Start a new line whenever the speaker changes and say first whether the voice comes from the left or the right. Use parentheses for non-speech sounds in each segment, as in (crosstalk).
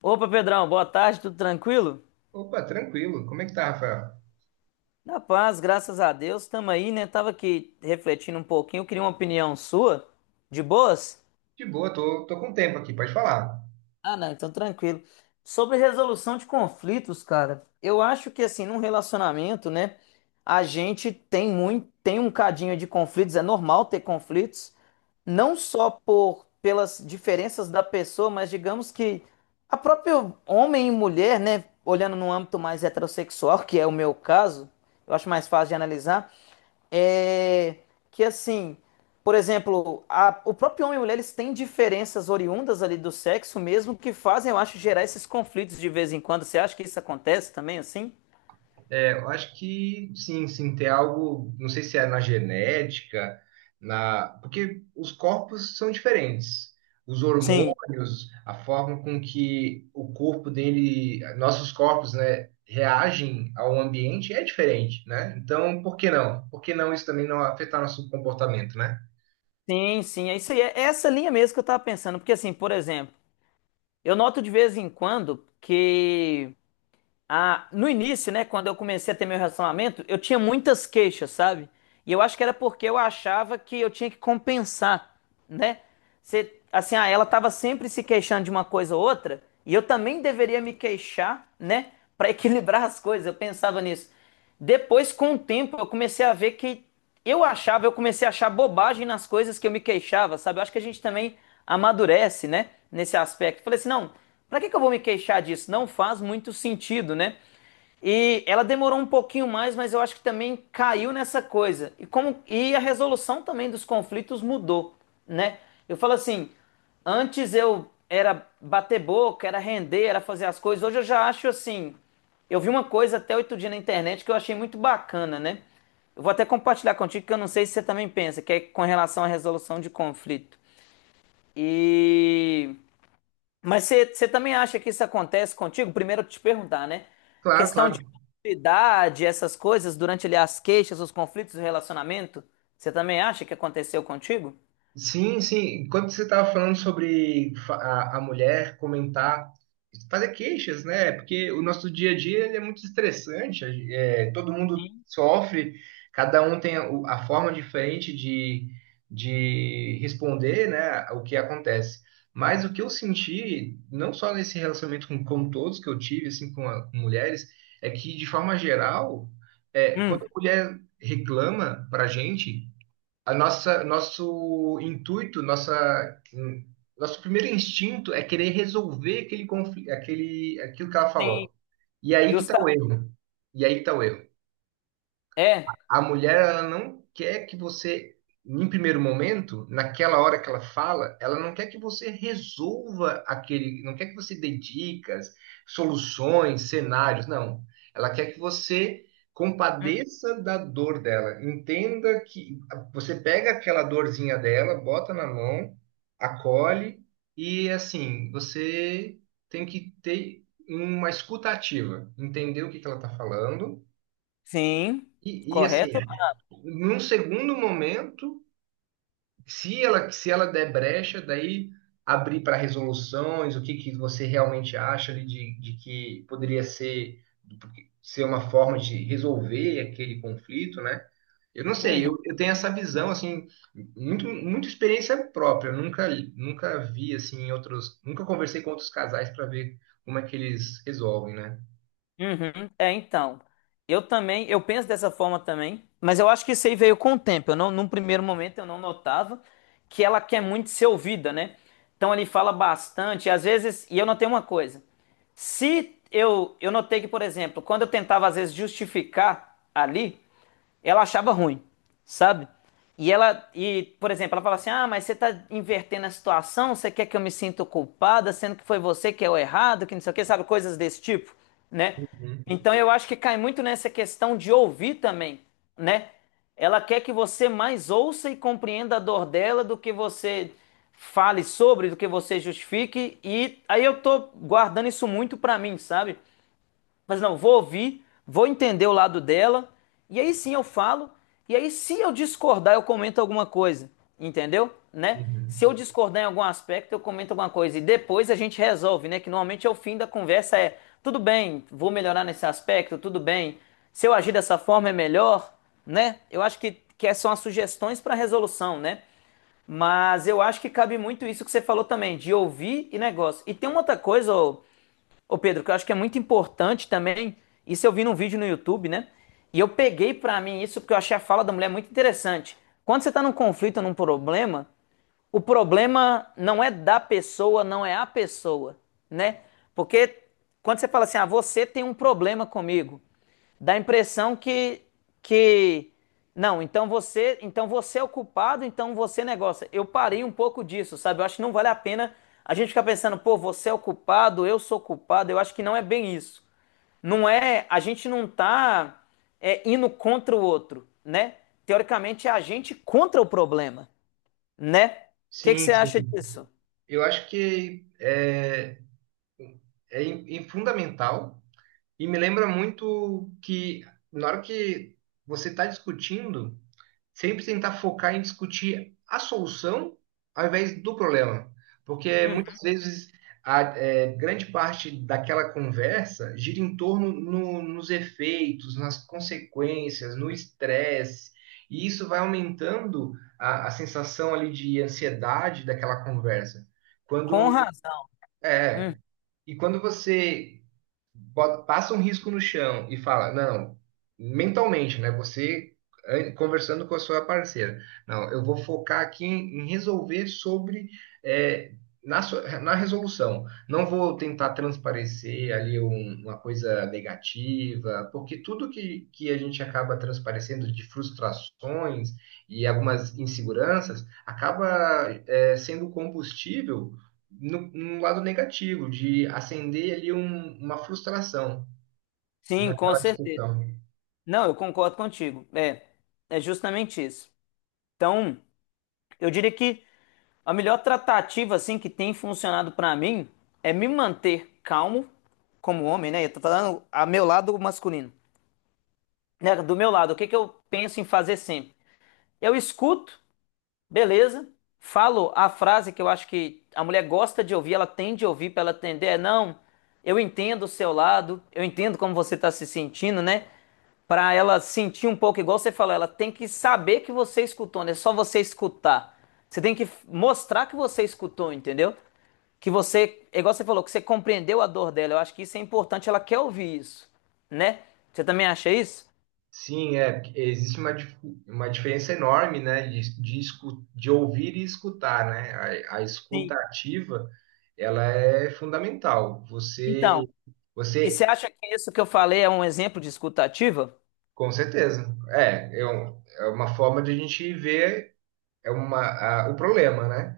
left: Opa, Pedrão, boa tarde, tudo tranquilo?
right: Opa, tranquilo. Como é que tá, Rafael?
left: Na paz, graças a Deus, tamo aí, né? Tava aqui refletindo um pouquinho, queria uma opinião sua. De boas?
right: De boa, tô, com tempo aqui, pode falar.
left: Ah, não, então tranquilo. Sobre resolução de conflitos, cara, eu acho que assim, num relacionamento, né, a gente tem muito, tem um cadinho de conflitos, é normal ter conflitos. Não só por pelas diferenças da pessoa, mas digamos que a própria homem e mulher, né, olhando no âmbito mais heterossexual, que é o meu caso, eu acho mais fácil de analisar, é que assim, por exemplo, o próprio homem e mulher eles têm diferenças oriundas ali do sexo mesmo que fazem, eu acho, gerar esses conflitos de vez em quando. Você acha que isso acontece também assim?
right: Eu acho que sim, tem algo, não sei se é na genética, porque os corpos são diferentes. Os
left: Sim,
right: hormônios, a forma com que o corpo dele, nossos corpos, né, reagem ao ambiente é diferente, né? Então, por que não? Por que não isso também não afetar nosso comportamento, né?
left: sim, sim. É isso aí. É essa linha mesmo que eu tava pensando, porque assim, por exemplo, eu noto de vez em quando que Ah, no início, né, quando eu comecei a ter meu relacionamento, eu tinha muitas queixas, sabe? E eu acho que era porque eu achava que eu tinha que compensar, né? Você, assim, ah, ela tava sempre se queixando de uma coisa ou outra, e eu também deveria me queixar, né, (laughs) pra equilibrar as coisas. Eu pensava nisso. Depois, com o tempo, eu comecei a ver que eu achava, eu comecei a achar bobagem nas coisas que eu me queixava, sabe? Eu acho que a gente também amadurece, né, nesse aspecto. Falei assim, não, para que que eu vou me queixar disso? Não faz muito sentido, né? E ela demorou um pouquinho mais, mas eu acho que também caiu nessa coisa. E como e a resolução também dos conflitos mudou, né? Eu falo assim, antes eu era bater boca, era render, era fazer as coisas. Hoje eu já acho assim, eu vi uma coisa até outro dia na internet que eu achei muito bacana, né? Eu vou até compartilhar contigo que eu não sei se você também pensa, que é com relação à resolução de conflito. E mas você também acha que isso acontece contigo? Primeiro eu te perguntar, né?
right: Claro,
left: Questão de
right: claro.
left: idade, essas coisas, durante ali as queixas, os conflitos do relacionamento, você também acha que aconteceu contigo?
right: Sim, sim. Enquanto você estava falando sobre a mulher comentar, fazer queixas, né? Porque o nosso dia a dia ele é muito estressante. Todo mundo sofre, cada um tem a forma diferente de responder, né, o que acontece. Mas o que eu senti, não só nesse relacionamento com todos que eu tive, assim, com mulheres, é que, de forma geral,
left: Hum.
right: quando a mulher reclama pra gente a nossa, nosso primeiro instinto é querer resolver aquele conflito, aquilo que ela
left: Sim,
right: falou. E aí que está
left: justa.
right: o erro. E aí que está o erro.
left: É.
right: A mulher ela não quer que você, em primeiro momento, naquela hora que ela fala, ela não quer que você resolva aquele, não quer que você dê dicas, soluções, cenários, não. Ela quer que você
left: Hum.
right: compadeça da dor dela, entenda que você pega aquela dorzinha dela, bota na mão, acolhe e assim, você tem que ter uma escuta ativa, entender o que que ela está falando
left: Sim,
right: assim,
left: correto?
right: num segundo momento, se ela der brecha, daí abrir para resoluções, que você realmente acha ali de que poderia ser, ser uma forma de resolver aquele conflito, né? Eu não sei,
left: Uhum.
right: eu tenho essa visão, assim, muita experiência própria. Eu nunca, nunca vi, assim, em outros. Nunca conversei com outros casais para ver como é que eles resolvem, né?
left: Uhum. É, então, eu também, eu penso dessa forma também, mas eu acho que isso aí veio com o tempo. Eu não, num primeiro momento eu não notava que ela quer muito ser ouvida, né? Então ele fala bastante, e às vezes, e eu notei uma coisa. Se eu, eu notei que, por exemplo, quando eu tentava às vezes justificar ali, ela achava ruim, sabe? E ela, e, por exemplo, ela fala assim: Ah, mas você tá invertendo a situação, você quer que eu me sinta culpada, sendo que foi você que é o errado, que não sei o que, sabe? Coisas desse tipo, né?
right: Uhum,
left: Então eu acho que cai muito nessa questão de ouvir também, né? Ela quer que você mais ouça e compreenda a dor dela do que você fale sobre, do que você justifique. E aí eu tô guardando isso muito pra mim, sabe? Mas não, vou ouvir, vou entender o lado dela, e aí sim eu falo, e aí se eu discordar, eu comento alguma coisa, entendeu? Né?
right: uhum.
left: Se eu discordar em algum aspecto, eu comento alguma coisa, e depois a gente resolve, né? Que normalmente é o fim da conversa, é tudo bem, vou melhorar nesse aspecto, tudo bem, se eu agir dessa forma é melhor, né? Eu acho que essas são as sugestões para resolução, né? Mas eu acho que cabe muito isso que você falou também, de ouvir e negócio. E tem uma outra coisa, ô Pedro, que eu acho que é muito importante também, isso eu vi num vídeo no YouTube, né? E eu peguei pra mim isso porque eu achei a fala da mulher muito interessante. Quando você tá num conflito, num problema, o problema não é da pessoa, não é a pessoa, né? Porque quando você fala assim, ah, você tem um problema comigo, dá a impressão que não, então você é o culpado, então você negócio. Eu parei um pouco disso, sabe? Eu acho que não vale a pena a gente ficar pensando, pô, você é o culpado, eu sou culpado. Eu acho que não é bem isso. Não é, a gente não tá indo contra o outro, né? Teoricamente é a gente contra o problema né? O que que
right: Sim,
left: você acha
right: sim.
left: disso?
right: Eu acho que fundamental e me lembra muito que na hora que você está discutindo, sempre tentar focar em discutir a solução ao invés do problema. Porque muitas
left: Uhum.
right: vezes grande parte daquela conversa gira em torno nos efeitos, nas consequências, no estresse. E isso vai aumentando a sensação ali de ansiedade daquela conversa.
left: Com
right: Quando
left: razão. Uhum.
right: é, E quando você passa um risco no chão e fala, não, mentalmente, né? Você conversando com a sua parceira, não, eu vou focar aqui em resolver sobre eh, na resolução. Não vou tentar transparecer ali uma coisa negativa, porque tudo que a gente acaba transparecendo de frustrações e algumas inseguranças acaba sendo combustível no lado negativo, de acender ali uma frustração
left: Sim, com
right: naquela
left: certeza.
right: discussão.
left: Não, eu concordo contigo. É, é justamente isso. Então, eu diria que a melhor tratativa assim que tem funcionado pra mim é me manter calmo como homem, né? Eu tô falando a meu lado masculino, né? Do meu lado, o que que eu penso em fazer sempre? Eu escuto. Beleza? Falo a frase que eu acho que a mulher gosta de ouvir, ela tende a ouvir para ela atender, é não, eu entendo o seu lado, eu entendo como você está se sentindo, né? Para ela sentir um pouco, igual você falou, ela tem que saber que você escutou, não é só você escutar. Você tem que mostrar que você escutou, entendeu? Que você, é igual você falou, que você compreendeu a dor dela. Eu acho que isso é importante, ela quer ouvir isso, né? Você também acha isso?
right: Sim, é, existe uma diferença enorme, né, de ouvir e escutar, né? A escuta
left: Sim.
right: ativa, ela é fundamental. Você,
left: Então, e você
right: você,
left: acha que isso que eu falei é um exemplo de escutativa?
right: com certeza, é uma forma de a gente ver é uma, o problema, né?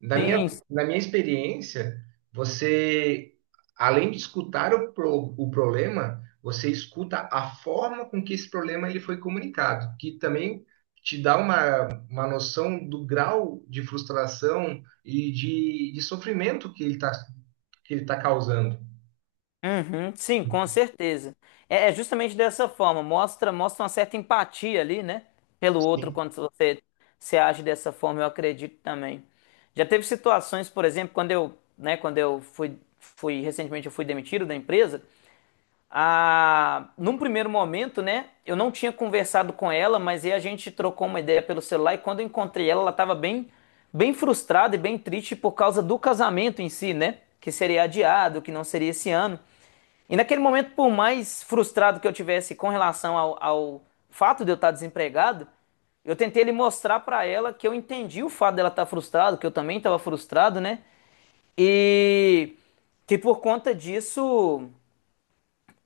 right: Na minha,
left: Sim,
right: na minha experiência, você, além de escutar o problema, você escuta a forma com que esse problema ele foi comunicado, que também te dá uma noção do grau de frustração de sofrimento que ele está que ele tá causando.
left: uhum, sim, com certeza. É, é justamente dessa forma, mostra, mostra uma certa empatia ali, né? Pelo outro,
right: Sim.
left: quando você se age dessa forma, eu acredito também. Já teve situações, por exemplo, quando eu, né, quando eu fui, fui recentemente eu fui demitido da empresa, num primeiro momento, né? Eu não tinha conversado com ela, mas aí a gente trocou uma ideia pelo celular e quando eu encontrei ela, ela estava bem, bem frustrada e bem triste por causa do casamento em si, né? Que seria adiado, que não seria esse ano. E naquele momento, por mais frustrado que eu tivesse com relação ao, ao fato de eu estar desempregado, eu tentei lhe mostrar para ela que eu entendi o fato dela estar frustrada, que eu também estava frustrado, né? E que por conta disso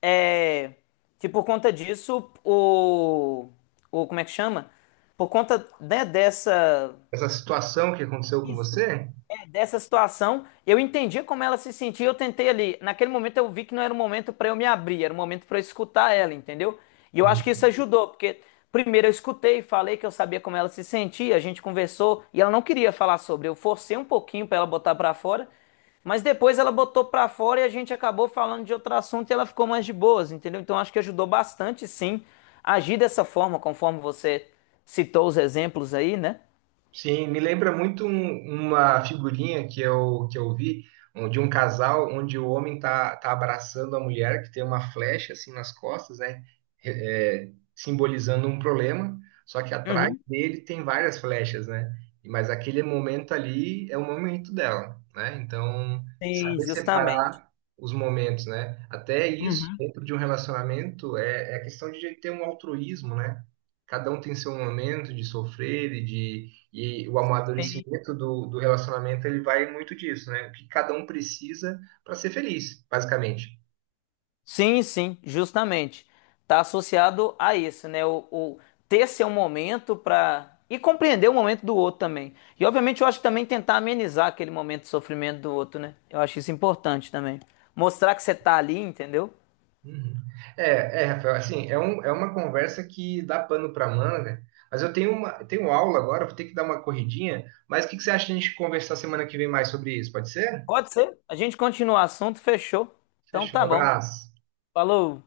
left: é, que por conta disso, o. Como é que chama? Por conta, né, dessa
right: Essa situação que aconteceu com você?
left: dessa situação, eu entendi como ela se sentia, eu tentei ali. Naquele momento eu vi que não era o momento para eu me abrir, era o momento para eu escutar ela, entendeu? E eu acho que isso
right: Hum.
left: ajudou, porque primeiro eu escutei, falei que eu sabia como ela se sentia, a gente conversou e ela não queria falar sobre. Eu forcei um pouquinho para ela botar para fora, mas depois ela botou para fora e a gente acabou falando de outro assunto e ela ficou mais de boas, entendeu? Então acho que ajudou bastante, sim, agir dessa forma, conforme você citou os exemplos aí, né?
right: Sim, me lembra muito uma figurinha que eu vi de um casal onde o homem tá, tá abraçando a mulher, que tem uma flecha assim nas costas, né? É, é, simbolizando um problema, só que atrás
left: Uhum.
right: dele tem várias flechas, né? Mas aquele momento ali é o momento dela, né? Então,
left: Sim,
right: saber
left: justamente.
right: separar os momentos, né? Até isso,
left: Uhum.
right: dentro de um relacionamento, é, é a questão de ter um altruísmo, né? Cada um tem seu momento de sofrer e o amadurecimento do relacionamento, ele vai muito disso, né? O que cada um precisa para ser feliz, basicamente.
left: Sim, sim, justamente. Está associado a isso, né? O ter seu momento para. E compreender o momento do outro também. E, obviamente, eu acho que também tentar amenizar aquele momento de sofrimento do outro, né? Eu acho isso importante também. Mostrar que você tá ali, entendeu?
right: Uhum. É, é, Rafael, assim, é, um, é uma conversa que dá pano para manga, mas eu tenho uma, eu tenho aula agora, vou ter que dar uma corridinha, mas o que que você acha de a gente conversar semana que vem mais sobre isso? Pode ser?
left: Pode ser. A gente continua o assunto, fechou. Então
right: Fechou, um
left: tá bom.
right: abraço.
left: Falou.